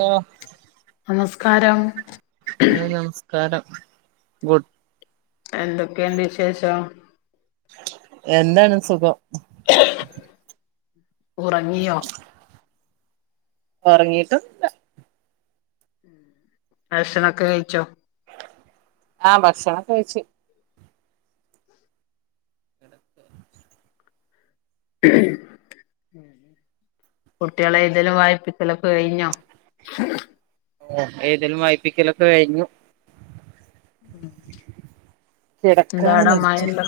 ആഹ് നമസ്കാരം ഹായ് നമസ്കാരം ഗുഡ് എന്തൊക്കേണ്ട് വിശേഷം എന്താണ് സുഖം ഉറങ്ങിയോ? ഉറങ്ങീട്ടൊന്നുല്ല ഭക്ഷണൊക്കെ കഴിച്ചോ? ആഹ് ഭക്ഷണൊക്കേ കഴിച്ച് [inaudible] [unintelligible] കുട്ടികളെ എയ്തലും വായിപ്പിക്കലൊക്കെ കഴിഞ്ഞോ? ഏ എയ്തലും വായ്പ്പിക്കലൊക്കെ കഴിഞ്ഞു എന്താ ഔടെ മഴ കിടക്കാനിരിക്ക ണ്ടോ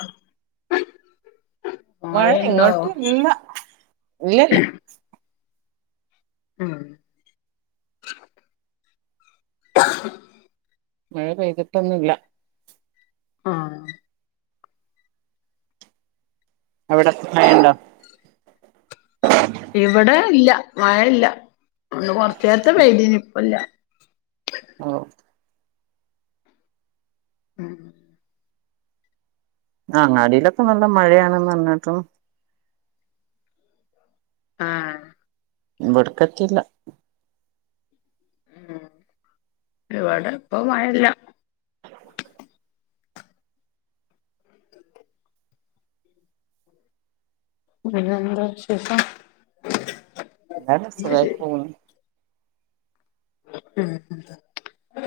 മഴ ഇങ്ങോട്ട് ഇല്ല ഇല്ലല്ല ഉം [inaudible] മഴ പെയ്തിട്ടൊന്നുല്ല ആഹ് അവിടെ മഴണ്ടോ? ഇവിടെ ഇല്ല മഴല്ല ഇന്ന് കുറച്ചേരത്തെ പെയ്തീനി ഇപ്പോ ല്ല ഓ ഉം ആ അങ്ങാടിയിലൊക്കെ നല്ല മഴയാണെന്ന് പറഞേട്ടു ആഹ് ഇവടെക്കെത്തീല ഉം ഇവിടെ ഇപ്പൊ മഴല്ല പിന്നെന്താ വിശേഷം നല്ലാണ് സുഖായിട്ട് പോകുന്നു മ് മ്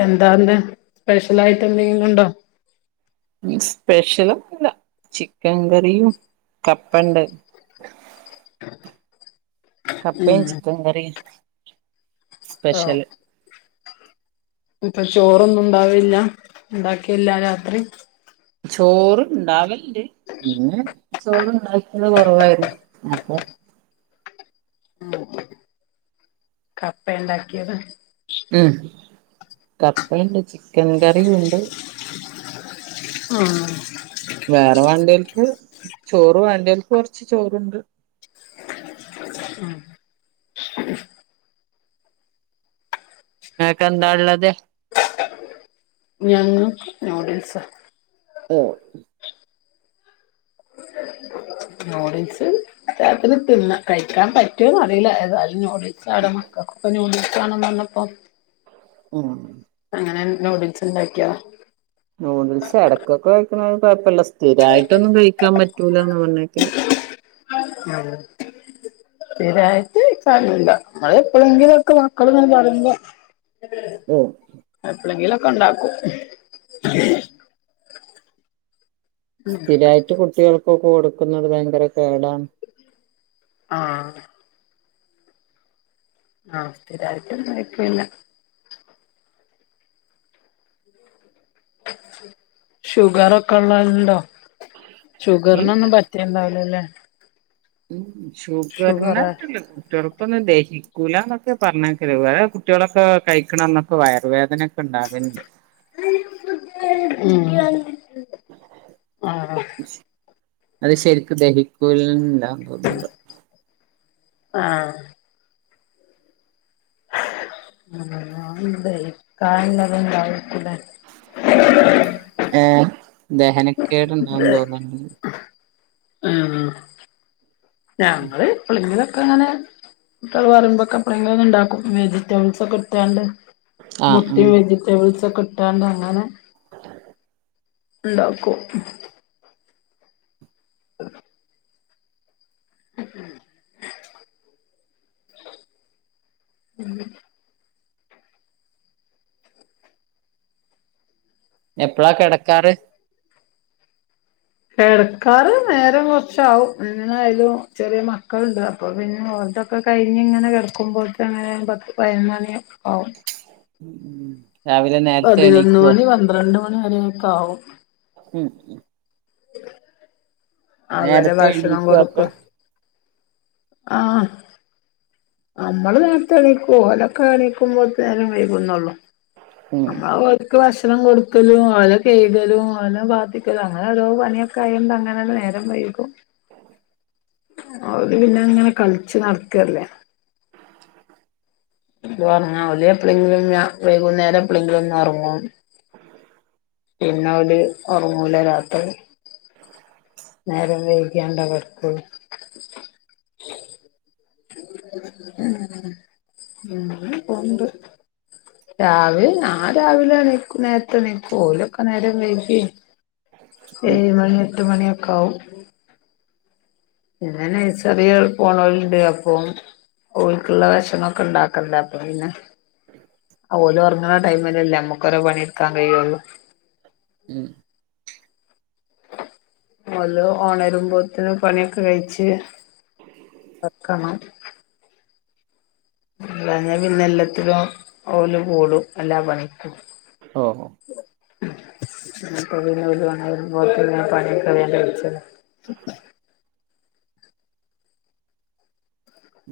എന്താന്ത്‌ സ്പെഷ്യലായിട്ട് എന്തെങ്കിലും ഉണ്ടോ സ്പെഷ്യലൊന്നുല്ല ചിക്കൻ കറിയും കപ്പെണ്ട് [unintelligible] ഉം കപ്പയും ചിക്കൻ കറിയും സ്പെഷ്യല് ഇനിപ്പ ചോറൊന്നും ഉണ്ടാവലില്ല ഇണ്ടാക്കീല്ലാ രാത്രി ചോർ ഇണ്ടാവലിണ്ട് ഇന്ന് ചോറ് ഇണ്ടാക്കിയത് കൊറവായിരുന്നു അപ്പൊ ഉം ഉം കപ്പേ ഇണ്ടാക്കിയത് ഉം കപ്പെയെണ്ട് ചിക്കൻ കറീയുണ്ട് ഉം വേറെ വേണ്ടിയോൽക്ക് ചോറ് വേണ്ടിയോൽക്ക് കൊറച്ച് ചോറിണ്ട് ആഹ് നിങ്ങക്കെന്താള്ളത് ഞങ്ങക്ക് ന്യൂഡിൽസാ [unintelligible] [unintelligible] ന്യൂഡീൽസ് രാത്രിയിൽ തിന്ന കഴിക്കാൻ പറ്റോന്ന് അറിയില്ല ഏതായാലും ന്യൂഡി ത്സാണ് മക്കക്കൊക്കെ ന്യൂഡിൽസ് വേണോന്ന് പറഞ്ഞപ്പോ ഉം അങ്ങനെ നൂഡിൽസ് ഇണ്ടാക്കിയതാ ന്യൂഡിൽസ് എടയ്ക്കൊക്കെ കഴിക്കണയില് കൊഴപ്പില്ല സ്ഥിരായിട്ടൊന്നും കഴിക്കാൻ പറ്റൂല്ലാന്ന പറഞ്ഞേക്കല് [unintelligible] സ്ഥിരായിട്ട് കഴിക്കലില്ല്യ ഞങ്ങള് എപ്പൊഴെങ്കിലൊക്കെ മക്കളിങ്ങനെ പറയുമ്പ ഓ എപ്പളങ്കിലുവൊക്കെ ഒണ്ടാക്കും സ്ഥിരായിട്ട് കുട്ടികൾക്കൊക്കെ കൊടുക്കുന്നത് ഭയങ്കര കേടാണ് ആഹ് ആഹ് സ്ഥിരായിട്ടൊന്നും കൈക്കലില്ല ഷുഗറൊക്കെ ഒള്ളോലിൻണ്ടോ ഷുഗറിനൊന്നും പ റ്റെണ്ടാവുല്ലല്ലെ ഉം ഷുഗർനേറ്റല്ലേ കുട്ടികൾക്കൊന്നും ദഹിക്കൂലാന്നൊക്കെ പറഞ്ഞേക്കല് ഇവ്ടെ കുട്ടികളൊക്കെ കഴിക്കണന്നൊക്കെ വയറ് വേദന ക്കെണ്ടാവലെണ്ട് ഉം അത് ശരിക്കു ദഹികൂല [unintelligible] തോന്നെണ്ട് ആഹ് [unintelligible] ഏഹ് ദഹനക്കേടിണ്ടാവും തോന്ന്ണ്ട് ആഹ് ഞങ്ങള് പ്പളങ്കിലൊക്കെ അങ്ങനെ കുട്ട്യള് പറയുമ്പോക്കെ എപ്പളേലൊക്കെ ഇണ്ടാക്കും വെജിറ്റബിൾസക്കെ ഇട്ടാണ്ട് ആഹ് മുട്ടീം ആഹ് വെജിറ്റബിൾസൊക്കെ ഇട്ടാണ്ട് അങ്ങനെ [unintelligible] ഇണ്ടാക്കും [unintelligible] [inaudible] എപ്പളാ കിടക്കാറ് കെടക്കാറ് നേരം കൊറച്ചാവും എങ്ങനായാലും ചെറിയ മക്കളെണ്ട് അപ്പൊ പിന്നെ ഓൽടൊ ഒക്കെ കഴിഞ്ഞിങ്ങനെ കിടക്കുമ്പോത്തിന് എങ്ങനേയിലും പത്ത് പയ്നൊന്നണി ആവും ഉം രാവിലെ നേരത്തെ എണിക്കോ രണ്ട് മണി വരേക്കാവും ഉം [inaudible] അവരെ നേരത്തെ ഭക്ഷണം എണീക്കോ കൊടുക്ക് അപ്പൊ ആഹ് നമ്മള് നേരത്തെണീക്കും ഓലൊക്കെ എണിക്കുമ്പോത്തേന് നേരം വൈകുന്നുള്ളൂ ഉം നമ്മള ട്ടിക്ക് ഭക്ഷണം കൊട്ക്കലും ഓലെ കഴ്കലും ഓലെ പാത്തിക്കലും അങ്ങനൊരോ പണിയൊ ക്കായൊണ്ട അങ്ങനാണ്ട് നേരം വൈകും ഓല് പിന്നെങ്ങനെ കളിച്ച് നടക്കല്ലേ ഇത് പറഞ്ഞ ഓല് എപ്പളെങ്കിലും ഞ വൈകുന്നേരം എപ്പളെങ്കിലൊന്ന് ഒറങ്ങും പിന്നെ ഓല് ഒറങ്ങൂല രാത്രി [unintelligible] നേരം വൈക്യാണ്ടെ കടക്കൊള്ളു ആഹ് അങ്ങനെ അങ്ങനെ പോണ്ട് രാവിലെ ഞാൻ രാവിലെ എണീക്കും നേരത്തെണീക്കും ഓലൊക്കെ നേരം വൈകി ഉം ഏഴ്മണി എട്ട് മണിയൊക്കാവും പിന്നെ നെയ്സറി പോണോല്ണ്ട് അപ്പൊ ഓല്ക്ക്ള്ള ഭക്ഷണോക്കെ ഇണ്ടാക്കണ്ടേ അപ്പംപിന്നെ ഓലൊറ്ങ്ങ്ണ ടൈമിലല്ലേ നമ്മ്ക്കൊരോ പണിട്ക്കാൻ കയ്യോള്ളൂ ഉം ഓല്ല് ഓണരുമ്പോത്തിന് പണിയൊക്കെ കഴിച്ച് വെക്കണം ഇല്ലാഞ്ഞ പിന്നെല്ലത്തിനും ഓല് കൂടും എല്ലാ പണിക്കും ഓഹ് [inaudible] അപ്പോ പിന്നെ ഓല് ഓണരുമ്പോത്തിന് ഞാൻ പണിയൊക്കെ വേം കയ്ച്ചെക്കും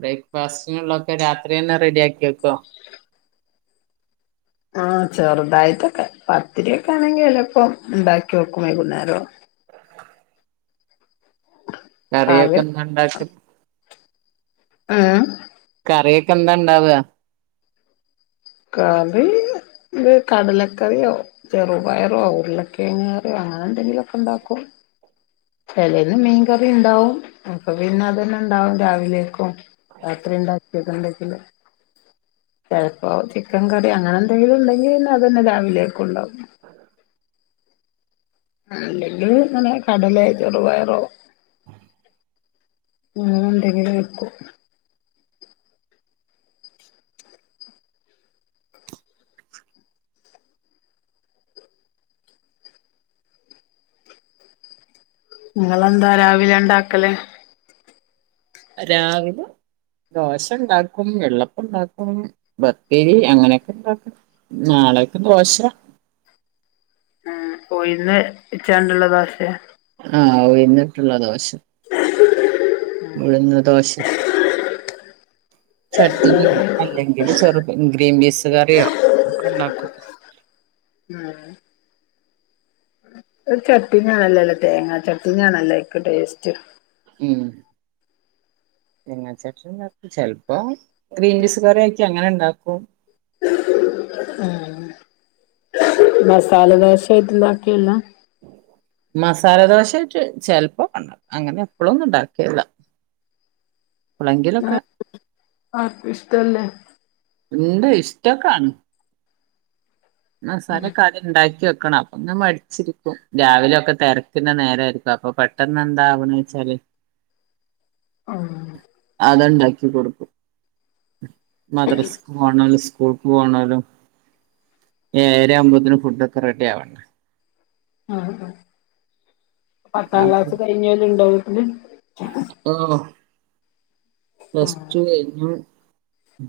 ബ്രേക്ക്ഫാസ്റ്റിനുള്ളോക്കെ രാത്രി തന്നെ റെഡിയാക്കിക്കോ ആഹ് ചെറ്തായിട്ടൊക്കെ പത്തിരിയൊക്കെ ആണെങ്കി ചെലപ്പം ഇണ്ടാക്കി വെക്കും വൈകുന്നേരം കറിയൊക്കെ കാവ്യം എന്താ ഉണ്ടാക്കല് ഉം കറിയൊക്കെ എന്താണ്ടാവ കറി ത് കടലക്കറ്യോ ചെറുപയറോ ഉറ്ളക്കേങ്ങ് കറ്യോ അങ്ങനെന്തെങ്കിലൊക്കെ ഇണ്ടാക്കും ചെലേന്ന് മീൻകറിണ്ടാവും അപ്പൊ പിന്നെ അതന്നെണ്ടാവും രാവിലേക്കും രാത്രി ഇണ്ടാക്കിത്ണ്ടെങ്കില് ചെലപ്പോ ചിക്കൻ കറി അങ്ങനെ എന്തേലും ഇണ്ടെങ്കില് പിന്നെ അതെന്നെ രാവിലേക്കും ഇണ്ടാവും ആ അല്ലെങ്കില് ഇങ്ങനെ കടലേ ചെറ്പയറോ അങ്ങനെന്തെങ്കിലും വെക്കും നിങ്ങളെന്താ രാവിലെ ഇണ്ടാക്കല് രാവിലെ ദോശണ്ടാക്കും വെള്ളപ്പണ്ടാക്കും പത്തിരി അങ്ങനെയൊക്കെ ഇണ്ടാക്കും നാളക്ക് ദോശ മ്മ് ഉഴുന്ന് വെച്ചാണ്ട്ള്ള ദോശേ ആഹ് ഉഴുന്ന്ട്ട്ള്ള ദോശ ഉഴുന്ന് ദോശ ചട്ട്ന്യോ അല്ലെങ്കില് ചെറുപ ഇൻ ഗ്രീൻപീസ് കറ്യോ ഒക്കെ ഇണ്ടാക്കും ഉം ഒരു ചട്ടീനാണല്ലല്ലേ തേങ്ങാ ചട്ടിനി ആണല്ലോ അയിക്ക് ടേസ്റ്റ് ഉം തേങ്ങാ ചട്ട്നിണ്ടാക്കും ചെലപ്പോ ഗ്രീൻപീസ്ക്കറ്യാക്കി അങ്ങനെ ഇണ്ടാക്കും ആഹ് മസാല ദോശയിട്ട് ഇണ്ടാക്കലില്ല മസാലദോശായിട്ട് ചെലപ്പോക്കെ ഇണ്ട അങ്ങനെ എപ്പളൊന്നും ഇണ്ടാക്കലില്ല ആ എപ്പളെങ്കിലൊക്കെ ആർക്കും ഇഷ്ടല്ലേ ഇണ്ട് ഇഷ്ട്ടക്കാണ് മാസാലക്കാദ്യ ഇണ്ടാക്കി വെക്കണം അപ്പൊന്ന് മടിച്ചിരിക്കും രാവിലൊക്കെ തെരക്കിന്റെ നേരയിരിക്കും അപ്പൊ പെ ട്ടെന്നെന്താ ആവ്ണെച്ചാല് [inaudible] അത് ഉണ്ടാക്കി കൊടുക്കും മദ്രസക്ക് പോണാലും സ്കൂൾക്ക് പോണാലും ഏരാ ആമ്പോത്തേന് ഫുഡൊക്കെ റെഡിയവണ്ടെ ഉം പത്താം അപ്പൊ ക്ലാസ് കഴിഞ്ഞന്ന ഇണ്ടോ വീട്ടില് ഓഹ് ആ പ്ലസ് ടു കഴിഞ്ഞു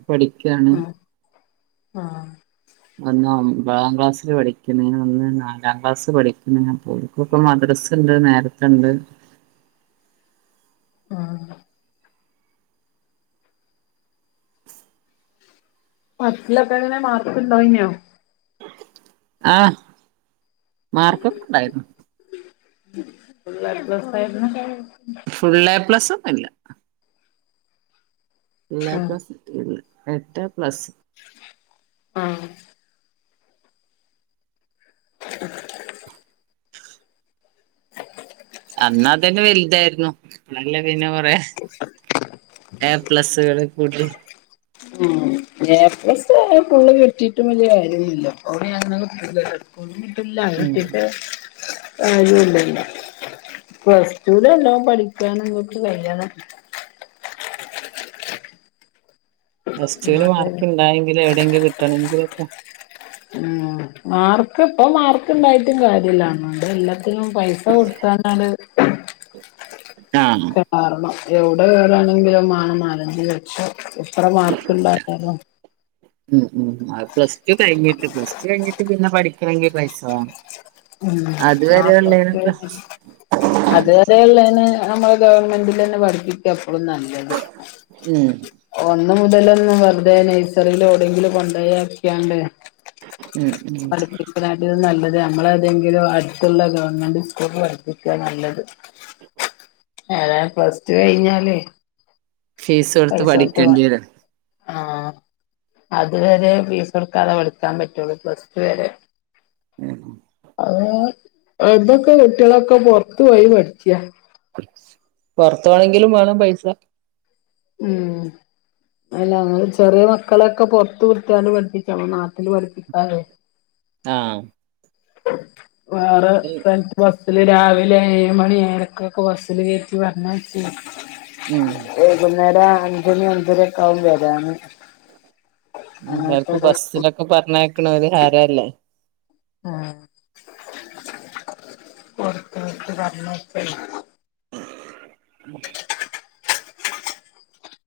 പഠിക്കയാണ് ആഹ് ഒന്ന് ഒമ്പതാം ക്ലാസ്സിൽ പഠിക്കുന്ന ഒന്ന് നാലാം ക്ലാസ് പഠിക്കുന്നാ പോലും ഇപ്പ മദ്രസ്ണ്ട് നേരത്ത ഉണ്ട് ആഹ് പത്തിലൊക്കെങ്ങനെ മാർക്കുണ്ടോനെയോ ആഹ് മാർക്കൊക്കെ ണ്ടായിരുന്നു ഫുള്ള് എ പ്ലസ്സായിരുന്നു ഫുൾ എ പ്ലസ്സന്നുല്ല [unintelligible] പ്ലസ് എട്ട് എ പ്ലസ് ആഹ് അന്നതന്നെ വലുതായിരുന്നു ഇപ്പളല്ലേ പിന്നെ കൊറ എ പ്ലസ്സുകള കൂട്ടി എ പ്ലസ് ഫുള്ള് കെട്ടിയിട്ടും വലിയ കാര്യൊന്നില്ല [unintelligible] കിട്ടീട്ടില്ല ഉം കിട്ടിട്ട് കാര്യുല്ലല്ലോ പ്ലസ് ടുലല്ലോ പഠിക്കാനങ്ങോക്ക് കയ്യണം പ്ലസ്ടു എന്നാലേ മാർക്ക് ഉണ്ടായെങ്കിൽ എവിടെയെങ്കിലും കിട്ടണങ്കിലൊക്കെ ഉം ആർക്ക ഇപ്പ ആർക്കുണ്ടായിട്ടും കാര്യല്ലണണ്ട് എല്ലാത്തിനും പൈസ കൊടുത്താനാണ് [inaudible] ആഹ് കാരണം എവിടെ കേറാണെങ്കിലും മാണം നാലഞ്ച് ലക്ഷം എത്ര മാർക്ക് ഇണ്ടായാലും [inaudible] ഉം ഉം അത് പ്ലസ് ടു കഴിഞ്ഞിട്ട് പ്ലസ് ടു കഴിഞ്ഞിട്ട് പിന്നെ പഠിക്കണെങ്കിൽ പൈസ വാണം ഉം ആ പ്ലസ് ടു കഴിഞ്ഞ് അത്വരെയള്ളെന് നമ്മളെ ഗവൺമെന്റിൽന്നെ പഠിപ്പിക്ക എപ്പളും നല്ലത് ഉം [inaudible] ഒന്ന് മുതലന്ന് വെറുതെ നൈസറിൽ ഒന്നും എവിടെങ്കിലും കൊണ്ടക്ക്യ ണ്ട് ഉം ഉം അത് നല്ലത് നമ്മളെഏതെങ്കിലും അടുത്തുള്ള ഗവൺമെന്റ് സ്കൂള പഠിപ്പിക്ക നല്ലത് ഏതയാലും പ്ലസ് ടു കഴിഞ്ഞാല് ഫീസ് കൊടുത്ത് പൈസ കൊടുത്ത പഠിക്കേണ്ടി വേണം വരും ആഹ് അത്വരെ ഫീസ് കൊടുക്കാതെ പഠിക്കാൻ പറ്റുള്ളൂ പ്ലസ്റ് റ്റുവരെ ഉം ആഹ് ഇവിടെ ള്ള കുട്ടികളൊക്കെ പൊറത്തു പോയി പഠിക്കിയാ പുറത്ത വേണെങ്കിലും വേണം പൈസ ഉം അല്ല ചെറിയ മക്കളൊക്കെ പുറത്ത് നിർത്തിയാണ്ട് പഠിപ്പിച്ച നമ്മ നാട്ടില് പഠിപ്പിക്കാതെ ആഹ് വേറെ എന്താണ് ബസ്സില് രാവിലെ ഏഴ് മണി ഏഴരക്കൊക്കെ ബസ്സില് കയറ്റി പറഞ്ഞച്ച ഉം വൈകുന്നേരം അഞ്ചണി അഞ്ചര ഒക്കെ ആകും വരാന് അങ്ങനത്തെ എല്ലാർക്കും ഒരു ബസ്സിലൊക്കെ പറഞ്ഞേക്കണ ഒരു ഹരല്ലേ ഉം പൊറത്ത പോയിട്ട പറഞ്ഞയക്ക ഉ